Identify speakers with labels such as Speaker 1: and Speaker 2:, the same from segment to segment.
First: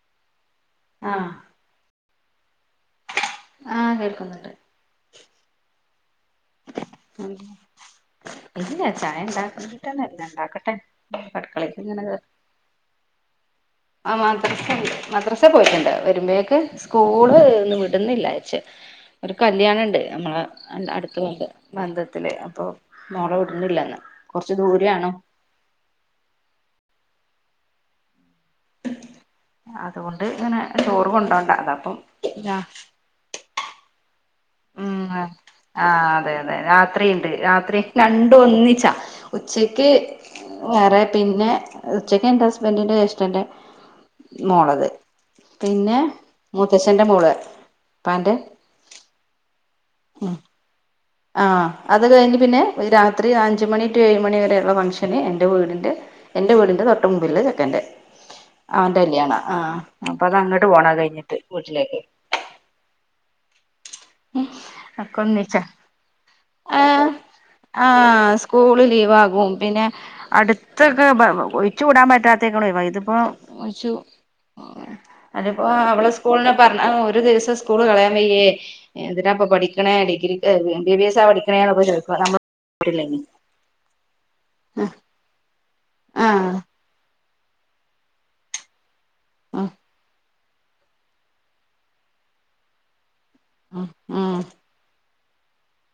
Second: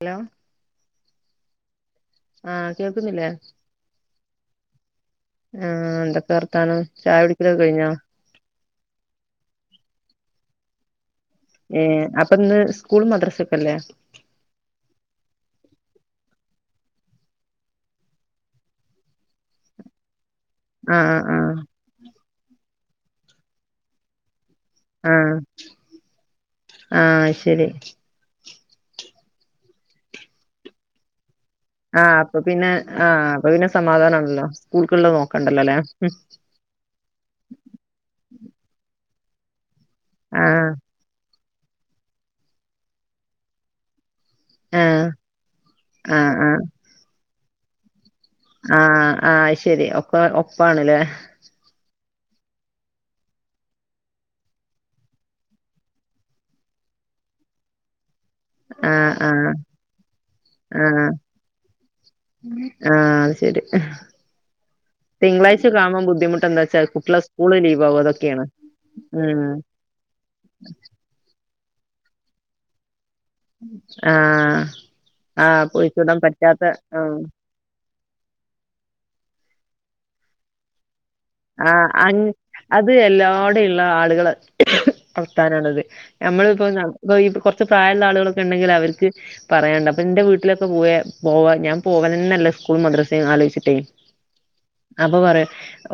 Speaker 1: Hello
Speaker 2: ആഹ്
Speaker 1: ആഹ് കേക്കുന്നില്ലേ
Speaker 2: ആഹ് കേൾക്കുന്നുണ്ട്
Speaker 1: ആഹ് എന്തൊക്കെ വർത്താനം ചായ കുടിക്കലൊക്കെ കഴിഞ്ഞോ
Speaker 2: ഇല്ല ചായ ഇണ്ടാക്കാണ്ടിട്ടാണ് ഇല്ല ഇണ്ടാക്കട്ടെ
Speaker 1: ഏഹ് അപ്പൊ ഇന്ന് സ്കൂളും മദ്രാസക്കെല്ലേ
Speaker 2: ആ മദ്രസണ്ട് മദ്രസെ പോയിട്ടുണ്ട് വരുമ്പഴേക്ക് സ്കൂള് ഇന്ന്‌ വിടുന്നില്ലായ്ച്ച് ഒരു കല്യാണണ്ട് നമ്മളെ അല്ല
Speaker 1: ആഹ്
Speaker 2: അടുത്തുണ്ട്
Speaker 1: ആഹ്
Speaker 2: ബന്ധത്തില് അപ്പൊ മോളെ വിടുന്നില്ല ഇന്ന് കൊറച്ചു ദൂരെ ആണ്
Speaker 1: ആഹ് ആഹ് ശരി
Speaker 2: അതുകൊണ്ട് ഇങ്ങനെ ചോറ് കൊണ്ടോണ്ട അതാ
Speaker 1: ആഹ് അപ്പൊ പിന്നെ ആഹ് അപ്പൊ പിന്നെ സമാധാനാണല്ലോ
Speaker 2: ഉം
Speaker 1: സ്കൂൾക്കുള്ളത്
Speaker 2: ആഹ്
Speaker 1: നോക്കണ്ടല്ലോല്ലേ
Speaker 2: അതെ അതെ രാത്രിണ്ട് രാത്രി രണ്ടും ഒന്നിച്ചാ ഉച്ചക്ക്
Speaker 1: ആഹ്
Speaker 2: വേറെ പിന്നെ ഉച്ചക്ക് എന്റെ ഹസ്ബന്റിന്റെ ജ്യേഷ്ഠന്റെ മോളത്
Speaker 1: ആഹ്
Speaker 2: പിന്നെ
Speaker 1: ആഹ് ആഹ്
Speaker 2: മൂത്തച്ചന്റെ മോള് ഉപ്പാന്റെ
Speaker 1: ആഹ് ആഹ് അയ്ശേരി ഒപ്പ ഒപ്പാണ്ല്ലേ
Speaker 2: ആഹ് അത് കഴിഞ്ഞ് പിന്നെ ഒരു രാത്രി അഞ്ച് മണി ടു ഏഴ്‌ മണി വരെയുള്ള ഫംഗ്ഷന് എന്റെ വീടിന്റെ എന്റെ വീടിന്റെ തൊട്ട് മുമ്പില് ഉള്ള ചെക്കന്റെ അവന്റെ
Speaker 1: ആഹ്
Speaker 2: കല്യാണ
Speaker 1: ആഹ്
Speaker 2: ആ അപ്പൊ അത് അങ്ങട്ട് പോണം അത്‌
Speaker 1: ആഹ്
Speaker 2: കഴിഞ്ഞിട്ട് വീട്ടിലേക്ക്
Speaker 1: ആഹ് അത് ശെരി
Speaker 2: ഒക്കെ ഒന്നിച്ചാ
Speaker 1: തിങ്കളാഴ്ച കാണോ ബുദ്ധിമു അപ്പൊന്താച്ചാൽ
Speaker 2: ആഹ്
Speaker 1: കുട്ട്യാളെ സ്കൂള് ലീവ് ആവും
Speaker 2: ആഹ്
Speaker 1: അതൊക്കെയാണ്
Speaker 2: സ്കൂള് ലീവാകും പിന്നെ അടുത്തൊക്കെ ബ ഒയിച്ചു കൂടാൻ പറ്റാത്തൊക്കെണ് ഒയിവായി ഇതിപ്പോ
Speaker 1: ആഹ്
Speaker 2: [unintelligible]
Speaker 1: ആഹ്
Speaker 2: അതിപ്പോ അവള്
Speaker 1: പോയിക്കൂടാൻ
Speaker 2: സ്കൂള്ന്ന്‌
Speaker 1: പറ്റാത്ത
Speaker 2: പറഞ്ഞ
Speaker 1: ആഹ്
Speaker 2: ഒരു ദീസം സ്കൂൾ കളയാൻ വയ്യേ എന്തിനാ ഇപ്പൊ പഠിക്ക്ണേ ഡിഗ്രി എം ബിബി എസാ പഠിക്കണേന്നൊക്കെ
Speaker 1: ആഹ് അ
Speaker 2: ചോദിക്കും
Speaker 1: അത്
Speaker 2: നമ്മള്
Speaker 1: എല്ലാടെള്ള ആളുകളെ വർത്താനാണത്
Speaker 2: ആഹ്
Speaker 1: നമ്മളിപ്പോ പ്പൊ ഈ കൊറച്ച് പ്രായ ഇള്ള ആളുകളൊക്കെ ഇണ്ടെങ്കിൽ അവർക്ക്
Speaker 2: ഉം
Speaker 1: പറയാണ്ട് അപ്പൊ ഇന്റെ വീട്ടിലൊക്കെ പോയാ പോവാ ഞാൻ പോവലെന്നല്ല സ്കൂളും മദ്രസീം ആലോചിച്ചിട്ടേ
Speaker 2: ഉം ഉം
Speaker 1: അപ്പൊ പറയാ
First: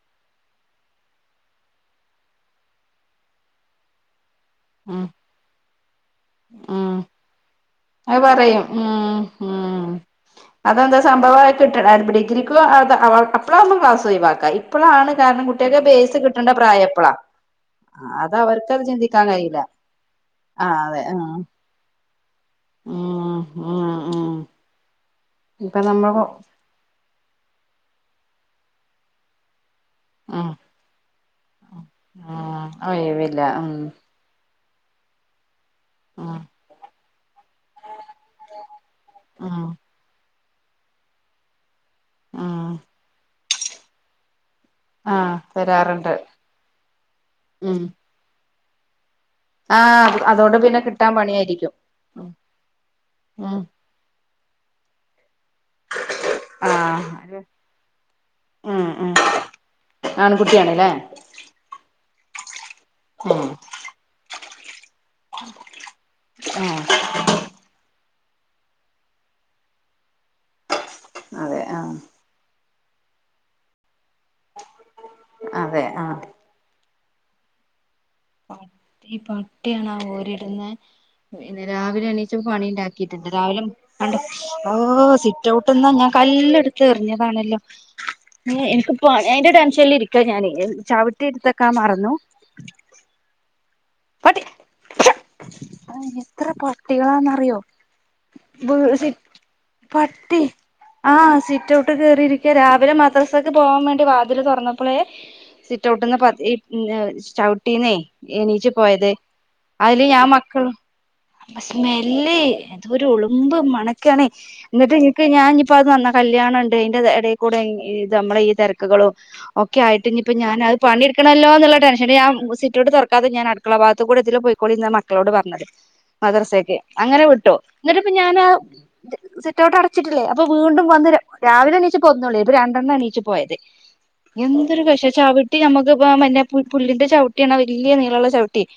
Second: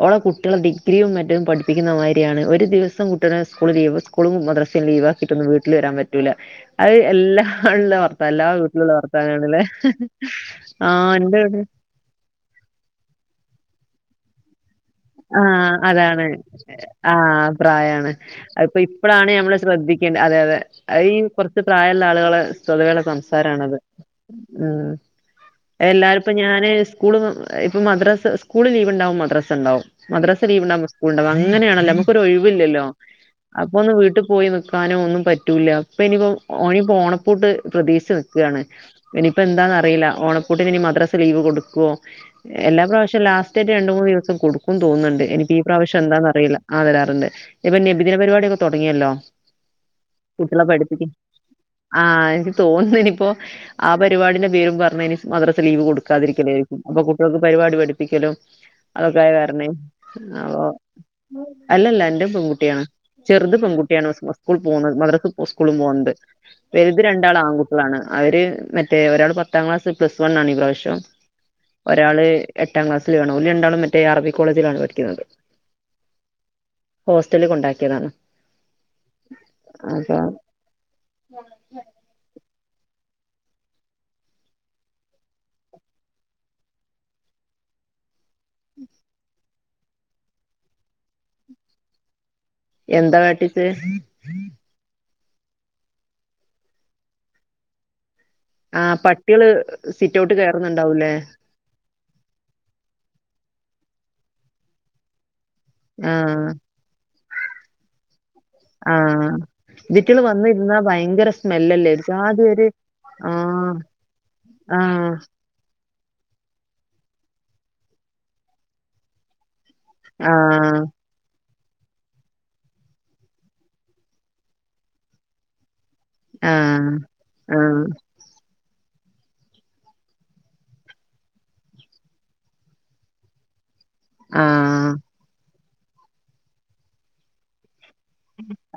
Speaker 1: ഓളെ കുട്ട്യാളെ ഡിഗ്രിയും മറ്റേം പഠിപ്പിക്കുന്നമാരി ആണ് ഒരു ദിവസം കുട്ട്യാളെ സ്കൂൾ ലീവ് സ്കൂളും മദ്രസ്സും
Speaker 2: ഉം
Speaker 1: ലീവ് ആക്കിട്ടൊന്നും വീട്ടിൽ വരാൻ പറ്റൂല അത്
Speaker 2: ഉം
Speaker 1: എല്ലാ ഇള്ള
Speaker 2: അത്
Speaker 1: വർത്താ എല്ലാ
Speaker 2: പറയും
Speaker 1: വീട്ടിലുള്ള
Speaker 2: ഉം
Speaker 1: വർത്താനാണ്ലെ
Speaker 2: ഉം
Speaker 1: ആഹ് ഇന്റെ വീട്ടിൽ
Speaker 2: [unintelligible] ഡിഗ്രി അപ്പോളാവുമ്പോ ക്ലാസ് ഒയിവാക്ക ഇപ്പോളാണ്
Speaker 1: ആഹ് അതാണ് ആഹ് ആ പ്രായാണ്
Speaker 2: അത്
Speaker 1: അതിപ്പോ
Speaker 2: അവർക്കത് ചിന്തിക്കാൻ
Speaker 1: ഇപ്പഴാണ് ഞമ്മള
Speaker 2: കഴിയില്ല
Speaker 1: ശ്രദ്ധി ക്കൽ അതെ അതെ
Speaker 2: ആഹ്
Speaker 1: അയി
Speaker 2: ആഹ്
Speaker 1: ച്ചു പ്രായള്ള ആളുകളെ സൊതവേയുള്ള
Speaker 2: ഉം
Speaker 1: സംസാരണത്.
Speaker 2: ഉം ഉം
Speaker 1: ഉം
Speaker 2: ഇപ്പൊ നമ്മള്
Speaker 1: [unintelligible] ഞാന് സ്കൂള് ഇപ്പം മദ്രാസ് സ്കൂള് ലീവ് ഇണ്ടാവുമ്പം മദ്രസ ഇണ്ടാവും. മദ്രസ
Speaker 2: ഉം
Speaker 1: ലീവ്ണ്ടാകുമ്പോ സ്കൂളുണ്ടാവും അങ്ങനെയാണല്ലോ നമുക്ക് ഒരു
Speaker 2: ഉം
Speaker 1: ഒഴിവില്ലല്ലോ,
Speaker 2: ഒഴിവില്ല ഉം
Speaker 1: അപ്പൊ ഒന്ന് വീട്ടിൽ പോയി. ക്കാനും ഒന്നും പറ്റൂലല്ലോ ഇപ്പൊ ഇനിപ്പോ
Speaker 2: ഉം
Speaker 1: ഒഴിയ് ഓണപ്പൂട്ട് പ്രതീക്ഷിച്ച് നിക്കാണ്. ഇനിയിപ്പോ
Speaker 2: ഉം
Speaker 1: എന്താന്നറിയില ഓണ പ്പൂട്ടിനു ഇനി മദ്രാസ ലീവ് കൊടുക്കോ
Speaker 2: ഉം
Speaker 1: എല്ലാ പ്രാവശ്യം ലാസ്റ്റ ആയിട്ട് രണ്ടുമൂന്ന് ദിവസം കൊടുക്ക ക്കും തോന്നുന്നുണ്ട്
Speaker 2: ആഹ്
Speaker 1: എനിക്ക് ഈ പ്രാവശ്യം
Speaker 2: തരാറുണ്ട്
Speaker 1: എന്താന്ന് അറിയില്ല ആ തരാറുണ്ട് ഇപ്പൊ
Speaker 2: ഉം
Speaker 1: നബിദിന പരിപാടി ഒക്കെ തൊടങ്ങിയല്ലോ.
Speaker 2: ആഹ് അതോണ്ട്
Speaker 1: കുട്ടിയേളെ
Speaker 2: പിന്നെ
Speaker 1: പഠിപ്പിക്ക്
Speaker 2: കിട്ടാൻ പണിയായിരിക്കും
Speaker 1: ആഹ്
Speaker 2: ഉം
Speaker 1: എനിക്ക് തോന്നി നിപ്പോ
Speaker 2: ഉം
Speaker 1: ആ പരിപാടിടെ പേരും പറഞ്ഞ മദ്റസ ലീവ് കൊടുക്കാതിരിക്കലായിരിക്കും അപ്പൊ
Speaker 2: ആഹ് ഒരു
Speaker 1: കുട്ടികൾക്ക് പരിപാടി പഠിപ്പിക്കലും
Speaker 2: ഉം ഉം
Speaker 1: അതൊക്കെയാ അ
Speaker 2: ആൺകുട്ടിയാണ്ല്ലേ
Speaker 1: അല്ലല്ല ന്റെ പെൺകുട്ടിയാണ്
Speaker 2: ഉം
Speaker 1: ചെറുത് പെൺകുട്ടിയാണ് സ്കൂൾ പോണ് മറസ്ക്ക് സ്കൂളും പോവ്ണ്ട്
Speaker 2: ആഹ്
Speaker 1: വെൽത് രണ്ടാള് ആങ്കുട്ടിയ. ളാണ് അവര് മറ്റേ ഒരാൾ പത്താം ക്ലാസ് പ്ലസ് വൺ ആണ് ഈ പ്രാശ്യം
Speaker 2: അതെ ആഹ്
Speaker 1: ഒരാള് എട്ടാം ക്ലാസ്സിൽ ആണ് ഓല് രണ്ടാളും മറ്റേ അറബി കോളേജിലാണ് പഠിക്കുന്നത്.
Speaker 2: അതെ ആഹ്
Speaker 1: ഹോസ്റ്റൽ കൊണ്ടാക്കിയതാണ്.
Speaker 2: ഈ പട്ടിയാണോ ആ
Speaker 1: അപ്പൊ
Speaker 2: ഓരിട്ന്നെ ന്നെ രാവിലെ അണീച്ച് പണി ണ്ടാക്കിട്ട്ണ്ട് രാവിലെ അണ്ടോ ഓ സിറ്റൊട്ട്ന്ന് ഞാൻ കല്ല് ഇടുത്ത് എറിഞ്ഞതാണല്ലോ എനിക്ക്പ്പോ എയ്ന്റെ ടെൻഷൻല് ഇരിക്കാ ഞാൻ ചവിട്ടി ട്ത്തൊക്കാൻ മറന്നു.
Speaker 1: എന്താ വേട്ടീത്
Speaker 2: പട്ടി എത്ര പട്ടികളാന്നറിയോ
Speaker 1: ആ പട്ടികള് സിറ്റൗട്ട്
Speaker 2: പട്ടി
Speaker 1: കയറുന്നുണ്ടാവൂലേ
Speaker 2: ആഹ് സിറ്റൊ ട്ട് കേറിയിരിക്ക രാവിലെ മദ്രസക്ക് പോവാൻ വേണ്ടി വാതിൽ തൊറന്നപ്പളേ
Speaker 1: ആ
Speaker 2: സിറ്റൗട്ടന്ന് ചവിട്ടീന്നേ എനീച്ച്
Speaker 1: ആഹ് തീറ്റെൾ വന്നിര്ന്നാ ഭയങ്കര സ്മെല്ലല്ലേ ഒരു ജാതിരി ഒര് ആഹ്
Speaker 2: ക്കണേ ന്നെട്ട് ഞാനിപ്പ അവുടുന്ന് കല്യാണണ്ട് അയ്ന്റെ എടെക്കൂടെ ഇത് മ്മളെ ഈ തെരക്കുകലും. ഓക്കെ ആയിട്ട്
Speaker 1: ആ
Speaker 2: നിപ്പോ ഞാന് അത്
Speaker 1: ആ
Speaker 2: പണിട്ക്കണല്ലോന്ന്ള്ള ടെൻഷൻല് സിറ്റോട്ട് തൊർക്കാതെ ഞൻ ക്കള ഭാഗത്ത് കൂടെ ഇതിലെ പോയിക്കോളിന്നാ മക്കളോട് പറഞ്ഞത്
Speaker 1: ആ
Speaker 2: മദ്രസേക്ക് അങ്ങനെ വിട്ടു ന്നേട്ട് ഞാനാ സിറ്റ് ഔട്ട് അടച്ചിട്ടില്ലേ അപ്പ വീണ്ടും വന്ന് രാവിലെ എണീച്ചപ്പോ ഒന്നൊ ള്ളേ ഇപ്പൊ രണ്ടെണ്ണം എണീച്ച് പോയത്
Speaker 1: ആ
Speaker 2: എന്തെരു പശേ ചവിട്ടി നമ്മുക്ക് പ്പോ മറ്റേ പുല്ലിന്റെ ചവിട്ടിയാണ് ആ വല്യ നീളല്ലെ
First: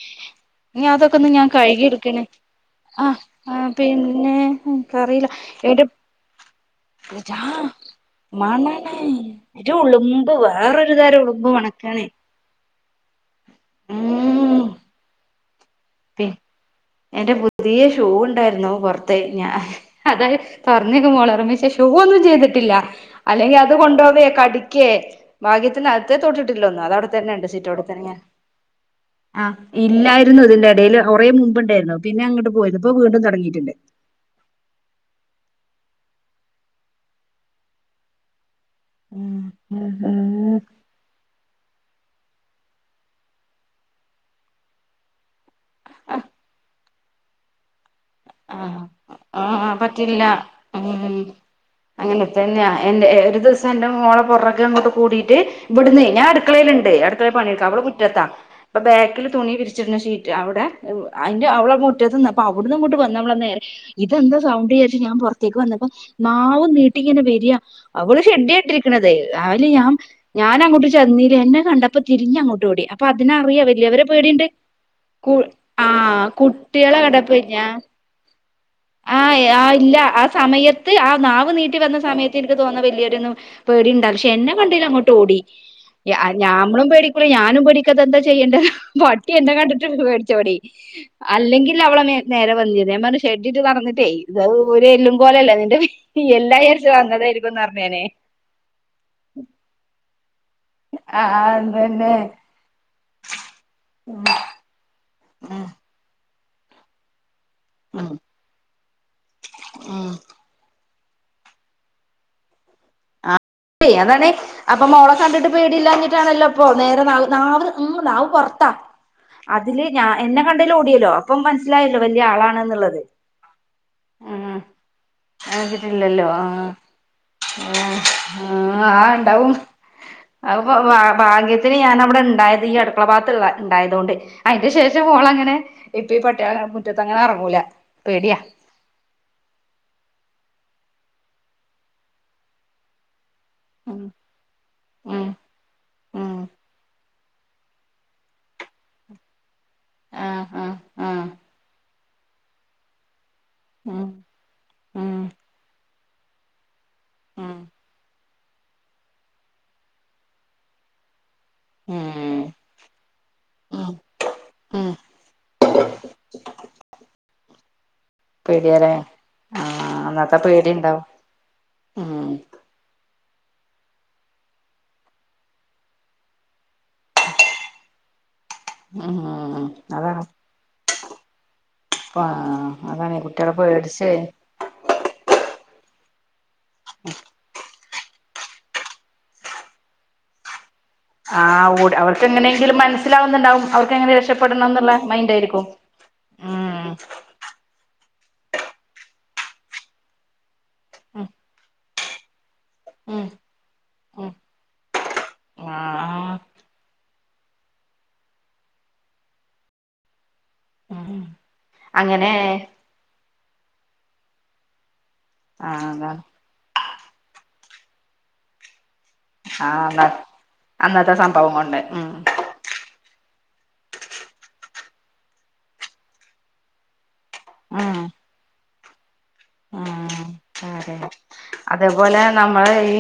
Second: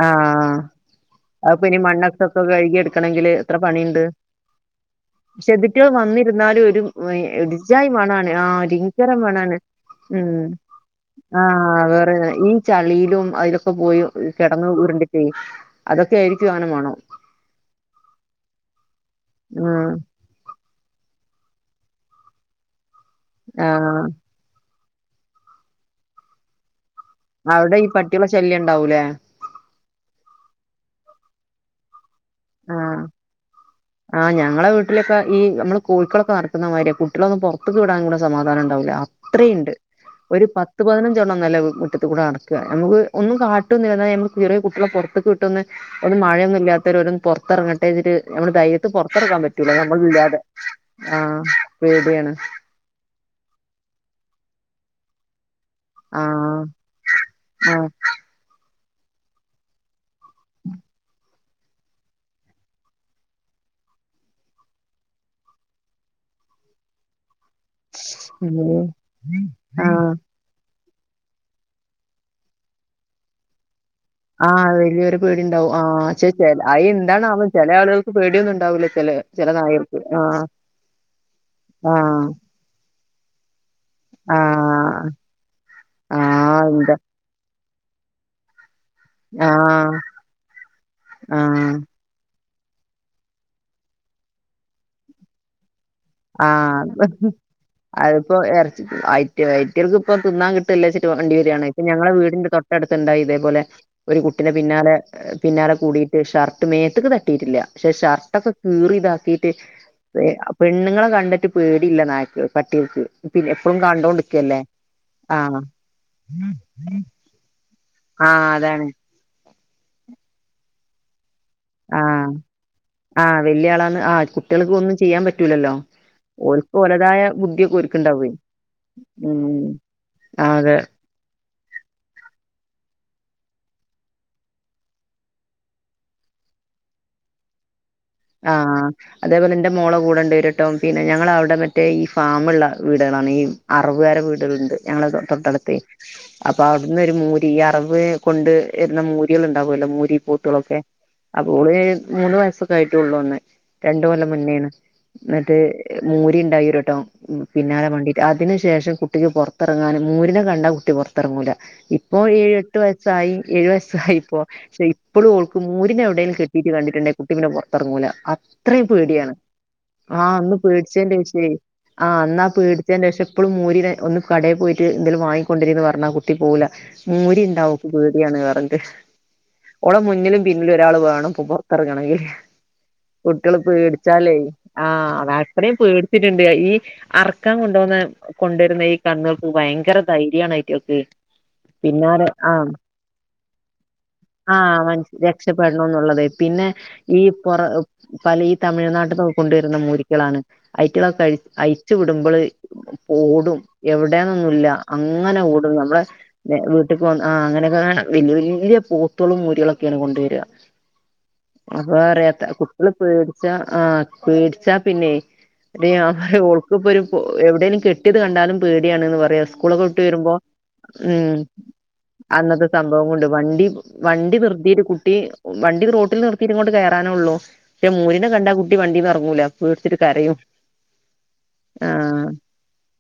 Speaker 1: ആഹ് അത്പ്നി
Speaker 2: കഴുകി എടുക്കണ്
Speaker 1: മണ്ണൊക്കെ ക്കെ കഴുകി
Speaker 2: ആഹ്
Speaker 1: എട്ക്കണെങ്കില് എത്ര
Speaker 2: ആഹ്
Speaker 1: പണിണ്ട്.
Speaker 2: പിന്നെ എനിക്കറിയില്ല
Speaker 1: ക്ഷെ തിറ്റെ
Speaker 2: എന്റെ
Speaker 1: വന്നിരുന്നാലും ഒരു
Speaker 2: പൂജാ
Speaker 1: ഒരുചായി മണാണ് ആ
Speaker 2: മണാണ്
Speaker 1: രിങ്കര മണാണ്.
Speaker 2: ഒരു ഉളുമ്പ്
Speaker 1: ഉം
Speaker 2: വേറൊരു തരം
Speaker 1: ആ
Speaker 2: ഉളുമ്പ് മണക്കാണ്
Speaker 1: വേറെ ഈ ചളിയിലും അയ്ലൊക്കെ പോയോ
Speaker 2: ഉം
Speaker 1: കെടന്ന് ഉരുണ്ടിട്ടേ അതൊക്കെ
Speaker 2: പി
Speaker 1: ആയിരിക്കും അങ്ങനെ മണം.
Speaker 2: എന്റെ പുതിയ ഷൂ ഉണ്ടായിരുന്നു പൊറത്തെ ഞാ
Speaker 1: ഉം
Speaker 2: അതായ പറഞ്ഞേക്കുമ്പോളെ ർമ്മിച്ച ഷൂ ഒന്നും ചെയ്തിട്ടില്ല അല്ലെങ്കി
Speaker 1: ആ
Speaker 2: അത് കൊണ്ടോവെ കടി ക്കെ ഭാഗ്യത്തിന്കത്തെ തൊട്ടിട്ടില്ലോന്ന് അതവ്
Speaker 1: അവ്ടെ ഈ പട്ടിയാളെ ശല്യം ഇണ്ടാവൂലേ.
Speaker 2: ആഹ് ഇല്ലായിരുന്നു ഇതിന്റെ എടേല് കൊറേ മുമ്പ്ണ്ടേരുന്നു പിന്നെ അങ്ങട്ട് പോയത് ഇപ്പൊ വീണ്ടും തൊടങ്ങീട്ട്ണ്ട്
Speaker 1: ആഹ് ഞങ്ങളെ വീട്ട്ലെക്കെ ഈ ഞമ്മളെ കോഴ്കളൊക്കെ നടക്ക്ന്നമാതിരിയാ കുട്ട്യെളൊന്നും പൊറത്ത്ക്ക് വിടാൻ കൂടെ സമാധാനം ഇണ്ടാവൂല്ലാ
Speaker 2: ഉം
Speaker 1: അത്രിണ്ട്
Speaker 2: ഉം
Speaker 1: ഒരു
Speaker 2: ഉം
Speaker 1: പത്ത് പതിനഞ്ചെണ്ണം ഒന്നുല്ല മുറ്റത്ത് കൂടെ നടക്കാ ഞമ്മക്ക് ഒന്നും കാട്ടൊന്നില്ല എന്നാല് ഞമ്മക്ക് ചെറിയെ കുട്ടിയളെ പൊറത്ത്ക്ക് വി ട്ടൊന്ന് ഒന്ന് മഴയൊന്നും ഇല്ലാത്തേരം ഓരൊന്ന് പൊറത്തറങ്ങട്ടേന്നെച്ച്ട്ട് ഞമ്മള്
Speaker 2: ആഹ്
Speaker 1: ധൈര്യത്ത് പൊറത്തറങ്ങാൻ
Speaker 2: ആഹ്
Speaker 1: പറ്റൂല ഞമ്മള്
Speaker 2: പറ്റില്ല
Speaker 1: ഇല്ലാതെ
Speaker 2: ഉം
Speaker 1: ആഹ്
Speaker 2: അങ്ങനെ
Speaker 1: പേടിയാണ്
Speaker 2: തന്നെയാ എന്റെ ഒരു ദിവസം എന്റെ മോളെ പൊറക്കെ അങ്ങോട്ട് കൂടിയിട്ട് ഇവട്ന്നെ ഞാൻ
Speaker 1: ആഹ്
Speaker 2: അട്ക്കളേല്ണ്ട് അട്ക്കളേ പണിയെട്ക്കാ അവള്
Speaker 1: ആഹ്
Speaker 2: മുറ്റത്താ ഇപ്പൊ ബാക്കില് തുണി വിരിച്ചിട്ന്ന ഷീറ്റ് അവടെ അവ് അയ്ന്റെ അവടെ മുറ്റത്ത് നിന്നപ്പൊ അവട്ന്ന് ഇങ്ങോട്ട് വ ഞമ്മളെ നേരെ ഇതെന്താ സൗണ്ട് യാര്ച്ച് ഞാൻ പൊറത്തേക്ക് വന്നപ്പം നാവും നീട്ടി ഇങ്ങനെ വെര്യാ അവള് ഷെഡിയാ
Speaker 1: ഉം
Speaker 2: ഇട്ടിരിക്ക്ണത് അയില് ഞാൻ
Speaker 1: ആഹ്
Speaker 2: ഞാനങ്ങോട്ട് ചെന്നീല്ലെ എന്നെ കണ്ടപ്പോ തിരിഞ്ഞങ്ങോട്ടോടി അപ്പൊ അതിനറിയാ വല്ലിയവര്
Speaker 1: ആഹ് വെല്ല്യോരെ പേടിണ്ടാവും ആഹ് ചെ ചെല അയി
Speaker 2: കുട്ടികളെ
Speaker 1: എന്താണാവോ ചെലെ ആള്കൾക്ക് പേടിയൊന്നും ഇണ്ടാവൂല്ല
Speaker 2: ആയെ ആഹ് ഇല്ല ആ സമയത്ത് ആ നാവ് നീട്ടി വന്ന
Speaker 1: ആഹ്
Speaker 2: സമയത്ത് ഇന് ക്ക് തോന്ന വെല്ല്യോരൊന്നും പേടിണ്ടാവുല്ല പക്ഷേ എന്നെ കണ്ടേല്
Speaker 1: ആഹ്
Speaker 2: അങ്ങോട്ടോടി യാ ആഹ് ഞമ്മളും പേടി ക്കുറി ഞാനും പേടിക്കാ ഇതെന്താ ചെയ്യണ്ടേ പ ട്ടി എന്നെ
Speaker 1: ആഹ്
Speaker 2: കണ്ടിട്ടു പേടിച്ചോടി അല്ലെങ്കി
Speaker 1: ആഹ്
Speaker 2: അവളെ നേ നേരെ വന്നെര്ന്ന് ഞാൻ പർഞ്ഞ് ഷെ ഡിട്ട് നടന്നിട്ടേ ഇത് അവ് ഒരു എല്ലും കോലല്ലേ നിന്റെ എല്ലാ യാര്ച്ചു വന്നതായിരിക്കും ന്നർഞ്ഞ് ഞാനെ
Speaker 1: ഇപ്പോ എർച്ച് അയ്റ്റ് അയ്റ്റള്ക്ക്പ്പോ തിന്നാൻ കി ട്ടല്ലേച്ചിട്ട്
Speaker 2: ആഹ്
Speaker 1: മണ്ടി
Speaker 2: ആഹ്
Speaker 1: വര്യാണെ ഇപ്പ
Speaker 2: പിന്നെ
Speaker 1: ഞങ്ങളെ വീടിന്റെ തൊട്ടട്ത്ത് ഇണ്ടായി ഇതേ പോലെ ഒരു കുട്ടിനെ പിന്നാലെ പിന്നാലെ കൂടിയിട്ട് ഷർട്ട് മേത്തക്ക് തട്ടിയിട്ടില്ല പക്ഷേ ഷർട്ടെക്കെ കീറി ഇതാക്കിയി ട്ടി ഏഹ് ആഹ് പെണ്ണ്ങ്ങളെ കണ്ടിട്ട് പേടില്ലാ നായക്കൾ പട്ടികൾക്ക് പിന്നെ എപ്പഴും
Speaker 2: ആഹ് അതാണെ
Speaker 1: കണ്ടോണ്ടിക്കല്ലേ
Speaker 2: അപ്പം മോള കണ്ടിട്ട്
Speaker 1: ആഹ്
Speaker 2: പേടിയില്ലാഞ്ഞിട്ടാണല്ലോ അപ്പൊ നേരെ നാവ് നാവ് ഉം നാവ്
Speaker 1: ആഹ്
Speaker 2: പൊറ്ത്താ
Speaker 1: അതാണ്
Speaker 2: അതില് ഞാൻ എന്നെ കണ്ടേല് ഓടിയല്ലോ അപ്പം മ ന്സ്സിലായല്ലോ വല്ല്യ
Speaker 1: ആഹ്
Speaker 2: ആളാണ്ന്ന്ള്ളത്
Speaker 1: ആഹ് വല്യ ആളാന്ന് ആഹ്
Speaker 2: ഉം
Speaker 1: കുട്ടികൾക്ക് ഒന്നും
Speaker 2: ആഹ് വിട്ല്ലല്ലോ ആഹ്
Speaker 1: തായാ [unintelligible]
Speaker 2: ആഹ് ആഹ് ഇണ്ടാവും അപ്പൊ
Speaker 1: അതെ
Speaker 2: വാ ഭാഗ്യ ത്തിന് ഞാൻ അവടെ ഇണ്ടായത് ഈ അട്ക്കള ഭാഗത്ത്ള്ളെ ഇണ്ടായതോണ്ട് അയിന്റെ ശേഷം ഓളങ്ങനെ ഇപ്പ ഈ പട്ടിയള ആഹ് മുറ്റത്തങ്ങനെ എറങ്ങൂല പേടിയാ
Speaker 1: ആഹ് അതേ പോലെ ഇന്റെ മോള കൂടെണ്ടേരട്ടം പിന്നെ ഞങ്ങള അവടെ മറ്റേ ഈ ഫാമ്ള്ള വീട്കളാണ് ഈ അറവ്വാരെ വീടള്ണ്ട് ഞങ്ങളെ തൊ
Speaker 2: ഉം
Speaker 1: തൊട്ടട്ത്തെ
Speaker 2: ഉം
Speaker 1: അപ്പൊ അവട്ന്ന് ഒരു മൂരി ഈ അറവ് കൊണ്ട് വെര്ന മൂ ട്ടിയള് ഇണ്ടാവല്ലോ മൂരി
Speaker 2: ആ ആ
Speaker 1: പോത്തളൊക്കെ
Speaker 2: ആ
Speaker 1: അപ്പോ ഓള് മൂന്ന് വയസ്സൊക്കായിട്ടോള്ളു അന്ന് രണ്ട്
Speaker 2: ഉം
Speaker 1: കൊല്ലം മുന്നേണ്
Speaker 2: ഉം
Speaker 1: ഇന്ന്ട്ട് മൂരി ഇണ്ടായി ഒരു വട്ടം ഉം പിന്നാലെ മണ്ടി അതിന് ശേഷം കുട്ടിക്ക് പൊറത്തറങ്ങാന് മൂരിനെ കണ്ടാ കുട്ടി പൊറ് ത്തറങ്ങൂല്ല ഇപ്പോ
Speaker 2: ഉം
Speaker 1: ഏഴ്, എട്ട് വയസ്സായി ഏഴു
Speaker 2: ഉം
Speaker 1: വയസ്സായി ഇപ്പോ പക്ഷേ
Speaker 2: ഉം
Speaker 1: ഇപ്പളും ഓള്ക്ക് മൂരിനെ എവിടേലും കെട്ടീട്ട് കണ്ടിട്ട്ണ്ടേ കുട്ടി പിന്നെ പൊറത്തറങ്ങൂല്ല അത്രിം
Speaker 2: പേടിയാലേ
Speaker 1: പേടിയാണ്
Speaker 2: ആ
Speaker 1: ആഹ്
Speaker 2: അന്നത്തെ
Speaker 1: അന്ന്
Speaker 2: പേടി ഉണ്ടാവും
Speaker 1: പേടിച്ചേന്റേഷെ ആഹ്
Speaker 2: ഉം
Speaker 1: അന്നാ പേടി ച്ചേന്റേഷം ഇപ്പളും മൂരിനെ ഒന്ന് കടേ പോയിട്ട് എന്തേലും വാങ്ങിക്കൊണ്ടിരേന്ന് പറഞ്ഞാ കുട്ടി പോവൂല്ല മൂരിയിണ്ടാവും ഓള്ക്ക് പേടിയാണ് പറഞ്ഞിട്ട്
Speaker 2: ഉം
Speaker 1: ഓളെ
Speaker 2: അതാണ്
Speaker 1: മുന്നില് പിന്നില് ഒരാള് വാണം പോവുമ്പോ പൊറത്തറങ്ങണങ്കിൽ
Speaker 2: ആ അതാണ് കുട്ടികളെ
Speaker 1: കുട്ടിയള്
Speaker 2: പേടിച്ച്
Speaker 1: പേട്ച്ചാലേ ആഹ് അതാ അത്രേം പേട്ച്ചിട്ട്ണ്ട് ഈ അറക്കാൻ കൊണ്ടോന്നെ കൊണ്ടേര്ന്നെ ഈ കന്ന്കൾക്ക് ഭയങ്കര ധൈര്യാണ് അയിറ്റള്ക്കെ
Speaker 2: ആഹ് ഓട് അവര്ക്ക് എങ്ങനെയെങ്കിലും മനസ്സിലാവ്ന്ന്ണ്ടാവും അവര്ക്കെങ്ങനെ രക്ഷപ്പെടണെന്ന്ള്ളെ മൈൻഡായിരിക്കും
Speaker 1: ന്ന് ഒള്ളതെ. പിന്നെ ഈ പുറ പല ഈ തമിഴ്നാട്ടിന്നൊക്ക കൊണ്ടുവരുന്ന മൂരികളാണ്
Speaker 2: ഉം
Speaker 1: ഐറ്റളൊക്കെഴിച്ചഐ ച്ച് വിടുമ്പള്
Speaker 2: ഉം
Speaker 1: ഓടും
Speaker 2: ഉം
Speaker 1: എവിടെയാന്നൊന്നുംല്ല അങ്ങനെ ഓടും ഞമ്മളെ
Speaker 2: ആ
Speaker 1: വീട്ടേക്ക് ആ അങ്ങനെക്കെ വല്യ വല്യ പോത്തുകളും മുരികളൊക്കെണ് കൊണ്ടുവരിക.
Speaker 2: ഉം
Speaker 1: അപ്പൊ പറയ
Speaker 2: അങ്ങനെ
Speaker 1: അവള് പേടിച്ച ആ പേടിച്ചാ പിന്നെ
Speaker 2: ആ അതാണ്
Speaker 1: ഇപ്പോഒരു എവിടേലും കെട്ടിയത് കണ്ടാലും പേടിയാണ്ന്ന് പറയാ.
Speaker 2: ആ
Speaker 1: സ്കുളൊക്കെ വിട്ട് വരുമ്പോ
Speaker 2: അന്നത്തെ
Speaker 1: ഉം
Speaker 2: സംഭവം കൊണ്ട് ഉം
Speaker 1: അന്നത് സംഭവം കൊണ്ട് വണ്ടി, വണ്ടി നിർത്തിട്ട് കുട്ടി വണ്ടി റോട്ടിൽ നിർത്തിയിറ്റ്ഇങ്ങോട്ട് കേറാനേ ഉള്ളൂ. പക്ഷെ
Speaker 2: ഉം
Speaker 1: മൂരിനെ കണ്ടാ കുട്ടി വണ്ടീന്ന് എറങ്ങൂല പേടിച്ചിട്ട്
Speaker 2: ആഹ്
Speaker 1: കരയും ആഹ്
Speaker 2: നമ്മ ഈ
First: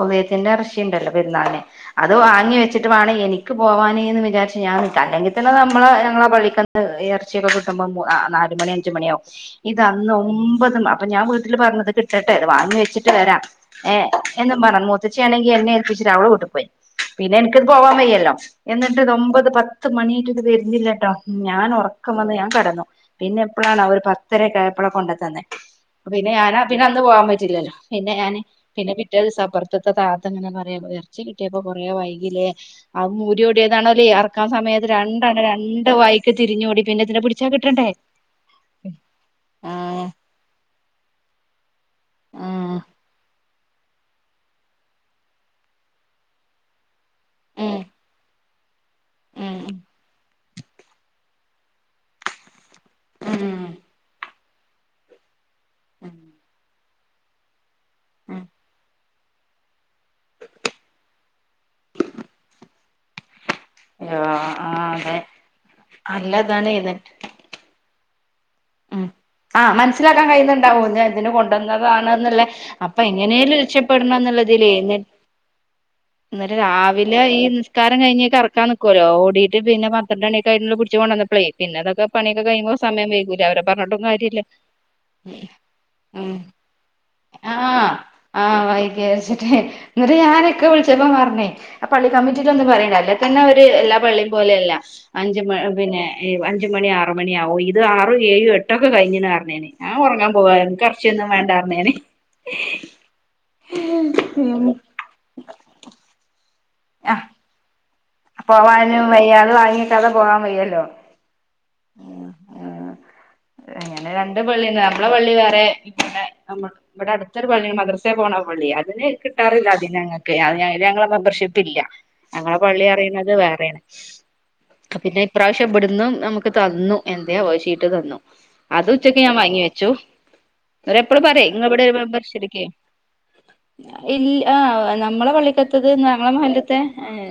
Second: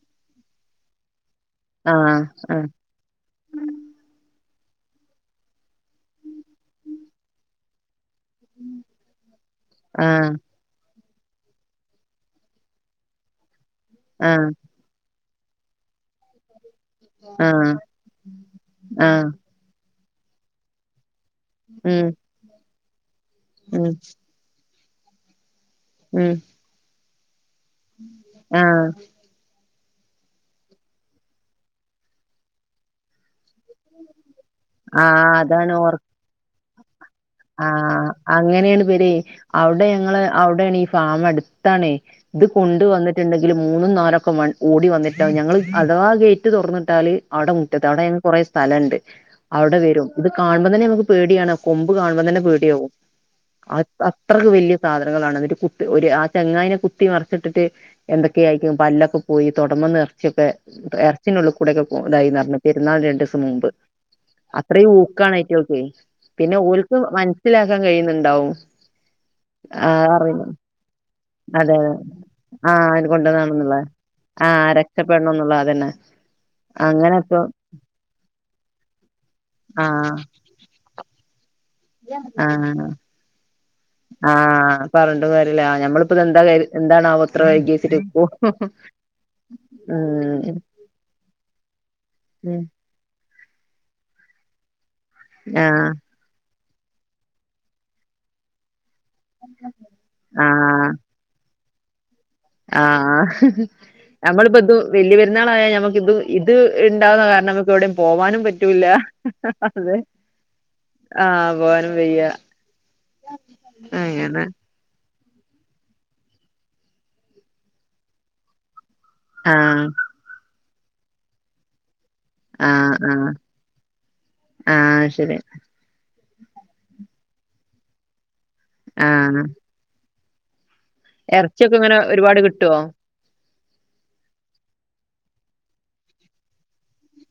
Speaker 2: ഉള്ഹിയത്തിന്റെ എറച്ചിണ്ടല്ലോ പെരുന്നാളിനെ അത്
Speaker 1: ആഹ്
Speaker 2: വാങ്ങി
Speaker 1: ആഹ്
Speaker 2: വെച്ചി റ്റുവാണേ എനിക്ക് പോവാന് ന്ന് വിചാരിച്ച് ഞാൻ നിക്ക അല്ലെങ്കി തന്നെ നമ്മളെ ഞങ്ങളെ പള്ളിക്കന്ന് എറച്ചിയക്കെ കിട്ടുമ്പോ നാല് മണി അഞ്ച് മണിയാവും ഇതന്ന് ഒ അപ്പൊ ഞാൻ വീട്ടില് പറഞ്ഞത് ത് കിട്ടട്ടെ വാങ്ങി വെച്ചിട്ട് വരാംഏ
Speaker 1: ആഹ്
Speaker 2: എന്നും പറ മു ച്ചിയാണെങ്കി എന്നെ ഏൽപ്പിച്ച് അവള് വീട്ട്പോയി പിന്നെ എനിക്ക്ത്
Speaker 1: ആഹ്
Speaker 2: പോവാൻ വയ്യല്ലോ. എന്നിട്ട്
Speaker 1: ആഹ്
Speaker 2: ഇത്
Speaker 1: ആഹ്
Speaker 2: ഒമ്പത് പത്ത് മണിയാട്ടും ഇത് വരുന്നില്ലട്ടോ ഞാൻ
Speaker 1: ഉം
Speaker 2: ഒറക്കം വന്ന് ഞാൻ കെടന്നു. പിന്നെ എപ്പോളാണ്
Speaker 1: ഉം
Speaker 2: അവര് പത്തരക്കെ ആയപ്പളാ കൊണ്ട്തന്നെ. പിന്നെ
Speaker 1: ഉം
Speaker 2: ഞാനാ പിന്നെ അന്ന് പോകാൻ പറ്റില്ലല്ലോ പിന്നെ ഞാന്
Speaker 1: ആഹ്
Speaker 2: പിന്നെ പിറ്റേ ദിവസപ്പറ മുറ്റത്തെ താത്തങ്ങനെ പറയാ എറച്ചി കിട്ടിയപ്പോ കുറേ വൈകിലേ ആ മൂരിയോടിയതാണല്ലെ. ക്കാ സമയത്ത്
Speaker 1: ആഹ്
Speaker 2: രണ്ടണ്ണം രണ്ട് വൈക്ക് തിരിഞ്ഞോടി പിന്നെതിനെ പിടി
Speaker 1: ആ അങ്ങനെണ് ഇവരെ അവിടെ
Speaker 2: ആഹ്
Speaker 1: ഞങ്ങള് അവിടെണ് ഈ ഫാമടുത്ത് ത്താണേ ഇത്
Speaker 2: ആഹ്
Speaker 1: കൊണ്ട് വന്നിട്ടുണ്ട്. ങ്കില് മൂന്നും നാലൊക്കെ ഓടി വന്നിട്ടാ ഞങ്ങള് അഥവാ ഗേറ്റ് തൊറന്നിട്ടാല് അവിടെ
Speaker 2: ഉം
Speaker 1: മുറ്റത്ത് അവിടെ ഞങ്ങക്ക്‌ കുറെ സ്ഥലൊണ്ട്. അവെടെ
Speaker 2: ഉം
Speaker 1: വെരും. ഇത് കാണുമ്പം തന്നെ ഞമ്മക്ക് പേടിയാണ്. കൊമ്പ് കാണുമ്പോ തന്നെ പേടിയാവും.
Speaker 2: ഉം
Speaker 1: അ അത്രയ്ക്ക് വെല്യാ സാധനങ്ങളാണ്. ഒരു കു ഒരു ആ ചെങ്ങായനേ കുത്തി. കുത്തി മറിച്ചിട്ടിട്ട്
Speaker 2: ഉം
Speaker 1: എന്തൊക്കെയെ ആയിരിക്കും. പല്ലൊക്കെ പോയി. തൊടമ്മെന്ന് നെറച്ചിയൊക്കെ. എർ ച്ചിനുള്ളേ കൂടെക്കെ ഇതായിന്ന് പറഞ്ഞു. പെരുന്നാള് രണ്ട്സ് സം മുമ്പ്.
Speaker 2: യോ
Speaker 1: അത്രയും
Speaker 2: ആഹ് അതെ
Speaker 1: ഊക്കാണ് ഏറ്റവെക്ക്. പിന്നെ
Speaker 2: നല്ലതാണ്
Speaker 1: ഓൽ
Speaker 2: എന്നിട്ട്
Speaker 1: മനസ്സിലാക്കാൻ കഴിയുന്നുണ്ടാവും.
Speaker 2: ഉം ആ
Speaker 1: ആഹ്
Speaker 2: മനസ്സിലാക്കാൻ
Speaker 1: അറിയുന്നു
Speaker 2: കഴിയുന്നുണ്ടാവുന്നേ. അതിന് കൊഴ
Speaker 1: അതെ അതെ
Speaker 2: ക്കെന്നതാണ്ന്നോള്ളേ. അപ്പ
Speaker 1: ആഹ്
Speaker 2: എങ്ങനെലും
Speaker 1: കൊണ്ടുവന്നാണെന്നുള്ള
Speaker 2: രക്ഷപ്പെടണ എന്നുള്ള
Speaker 1: ആഹ്
Speaker 2: ഇതിലെ.
Speaker 1: രക്ഷപ്പെടണം എന്നുള്ള അതന്നെ
Speaker 2: അന്നേരം
Speaker 1: അങ്ങനെ
Speaker 2: രാവിലെ
Speaker 1: ഇപ്പൊ
Speaker 2: ഈ നിസ്കാരം കഴിഞ്ഞ്, കറക്കാൻ നിക്കുവേല്ലോ. ഓടിയിട്ട് പിന്നെ
Speaker 1: ആഹ്
Speaker 2: പന്ത്രണ്ട് മണി കയ്ലിരുന്ന് പിടിച്ചോണ്ട് വന്നപ്പെളേ. പിന്നെ അതൊക്കെ പണിക്കെ കഴിയുമ്പോ
Speaker 1: ആഹ്
Speaker 2: സമയം വൈകുലേ അവെരെ പറഞ്ഞിട്ടും കാര്യല്ല.
Speaker 1: ആഹ് പറഞ്ഞിട്ട്
Speaker 2: ഉം
Speaker 1: കാര്യല്ല ഞമ്മളിപ്പോ ഇത്
Speaker 2: ഉം
Speaker 1: എന്താ കരു എന്താണാവോ ഇത്ര വൈകി
Speaker 2: ആഹ്.
Speaker 1: വെച്ചിട്ട് ഇപ്പോ
Speaker 2: ആഹ് വൈകിയ വെച്ചിട്ട്. ഇവെര്
Speaker 1: ഉം
Speaker 2: ഞാനെക്കെ വിളിച്ചപ്പ പറഞ്ഞ്. പള്ളി കമ്മിറ്റിക്കൊന്നും വരേണ്ടാഅല്ലേ പ്പ തന്നെയൊരു എല്ലാ പള്ളിയും പോലെല്ല അഞ്ച് മ
Speaker 1: ആഹ്
Speaker 2: പിന്നെ ഏഹ്, അഞ്ച്മണി, ആറ് മണിയാവും. ഇത് ആറു, ഏഴും, എട്ടൊക്കെ കഴിഞ്ഞു. ന് പറഞ്ഞെനി ആ ഞാ ഒറങ്ങാ പോവാ. എന്ക്കെറച്ചിയൊന്നും വേണ്ടാറെഞെനി.
Speaker 1: ആഹ് ആഹ്. ഞമ്മളിപ്പോ ഇത് വെല്യ പെരുന്നാളായാ ഞമ്മക്കി ഇത് ഇത് ഇണ്ടാവുന്ന
Speaker 2: ആഹ്
Speaker 1: കാരണം നമുക്ക് എവിടെയും പോവാനും പറ്റു
Speaker 2: പോവാനും വയ്യ. അത് വാങ്ങി വെക്കാതെ പോവാൻ വയ്യല്ലോ.
Speaker 1: ആഹ് പോവാനും വയ്യാ.
Speaker 2: ആഹ് രണ്ട്
Speaker 1: അങ്ങനെ.
Speaker 2: പള്ളിണ്ട് നമ്മളെ പള്ളിവേറെ പിന്നെ ഇവെടെ അടുത്തൊരു പള്ളി മദ്രസെ പോണ പള്ളി അതിനേ കി ട്ടാറില്ല അതി
Speaker 1: ആഹ്
Speaker 2: ഞങ്ങക്ക്. ഞങ്ങളെ മെമ്പർഷിപ്പില്ല. ഞങ്ങളെ പള്ളി
Speaker 1: ആഹ് ആഹ്
Speaker 2: പറിണത് വേറേണ്.
Speaker 1: ആഹ്
Speaker 2: പിന്നെ
Speaker 1: ശരി
Speaker 2: ഇപ്രാവശ്യം ഇബെട്ന്ന് നമു ക്ക് തന്നു എന്തേവോ ഒര് ശീട്ട് തന്നു അത് ഉച്ചെക്ക് ഞാൻ
Speaker 1: ആഹ്
Speaker 2: വാങ്ങി വെച്ചു. അവെരെപ്പള് പറയേ
Speaker 1: ഇറച്ചിയൊക്കെ
Speaker 2: നിങ്ങളിവെടെ ഒരു
Speaker 1: ഇങ്ങനെ ഒരുപാട്
Speaker 2: മെമ്പർഷിപ്പെടുക്കി
Speaker 1: കിട്ടുവോ
Speaker 2: ഇൽ, ആഹ് നമ്മെളെ പള്ളിക്കത്തേത് ഞങ്ങെളെ മഹല്ല്ത്തെ.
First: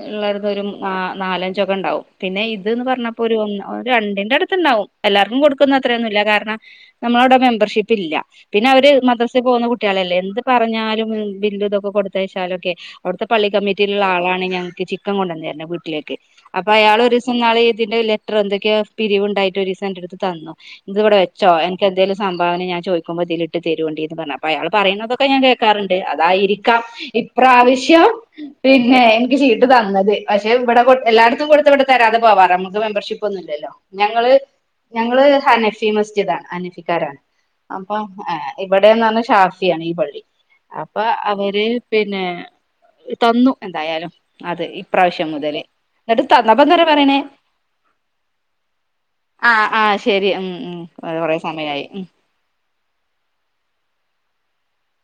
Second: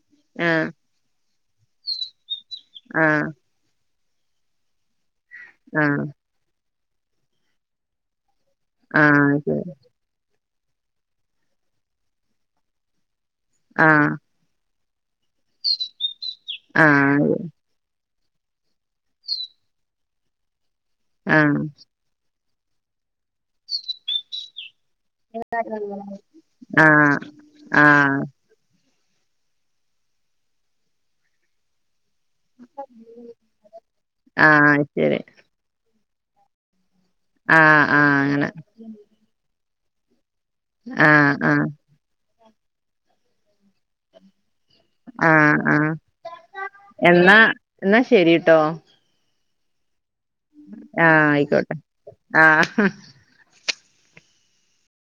Speaker 2: ഉള്ളരതൊരു
Speaker 1: ആഹ്
Speaker 2: ന നാലഞ്ചൊക്കെ ഒണ്ടാവും. പിന്നെ ഇതിന്ന്
Speaker 1: ആഹ്
Speaker 2: പറഞ്ഞപ്പോ ഒരു ഒന്ന് രണ്ടിന്റെ അടുത്തൊണ്ടാവും. എല്ലാർക്കും കൊടുക്കുന്ന
Speaker 1: ആഹ്
Speaker 2: അത്രയൊന്നുല്ല. കാരണം നമ്മെളവിടെ മെമ്പർഷിപ്പ് ഇല്ല. പിന്നെ അവെര്
Speaker 1: ആഹ്
Speaker 2: മദ്രാസേ പോകുന്ന
Speaker 1: ശരി
Speaker 2: കുട്ടിയാളല്ലേ എന്ത് പറഞ്ഞാലും ബില്ലുഇതൊക്കെ കൊടുത്തച്ചാലൊക്കെ അവിടുത്തെ പള്ളികമ്മിറ്റിലുള്ള
Speaker 1: ആഹ്
Speaker 2: ആളാണ് ഞങ്ങെക്ക് ചിക്കൻ കൊണ്ടേന്ന് തെര് പിന്നെ വീട്ടിലേക്ക്. അപ്പൊ അയാള്
Speaker 1: ആഹ്
Speaker 2: ഒരീസം നാളെ ഇതിന്റെ ലെറ്ററ് എന്ത് ക്കെ പിരിവുണ്ടായിട്ട് ഒരിസ എന്റെടുത്ത് തന്നു. ഇത് ഇവെടെ വെച്ചോ
Speaker 1: ആഹ്
Speaker 2: എൻക്ക് എന്തേലു സംഭാവന ഞാൻ ചോയിക്കുമ്പോ ഇതിലിട്ട് തരുണ്ടിന്ന് പറഞ്ഞു. അപ്പ അയാള് പറയ്ണത് ക്കെ ഞാൻ കേക്കാറ്ണ്ട് അതായിരിക്കാം
Speaker 1: ആഹ്
Speaker 2: ഇപ്രാവശ്യം
Speaker 1: ആഹ്
Speaker 2: പിന്നെ എൻക്ക് ശീട്ട് തന്നെത്. പക്ഷെ ഇവെടെ എല്ലായിടത്തും കൊട്ത്ത്, ഇവിടെ തരാതെ പോവാറ നമുക്ക് മെമ്പർഷിപ്പ് ഒന്നും ഇല്ലല്ലോ. ഞങ്ങെള്,
Speaker 1: ആഹ് ശരി
Speaker 2: ഞങ്ങെള് ഹനഫി മസ്ജിദാണ് ഹനഫിക്കാരാണ്
Speaker 1: ആഹ്
Speaker 2: അപ്പ
Speaker 1: ആഹ് അങ്ങനെ
Speaker 2: ഏഹ് ഇബടെന്ന് പർഞ്ഞ ഷാഫിയാണ് ഈ പള്ളി അപ്പ
Speaker 1: ആഹ്
Speaker 2: അവെര്
Speaker 1: ആഹ്
Speaker 2: പിന്നെ തന്നു എന്തായാലും അതെ ഈ പ്രാവശ്യം
Speaker 1: ആഹ്
Speaker 2: മുതല് ന്നട്ട് തന്നപ്പന്തേര് പറയ്ണേ.
Speaker 1: ഇന്നാ ശരിട്ടോ.
Speaker 2: ആഹ് ആഹ് ശെരി ഉം ഉം
Speaker 1: ആഹ്
Speaker 2: കൊറേ
Speaker 1: ആയിക്കോട്ടെ
Speaker 2: സമയായി ഉം
Speaker 1: ആഹ്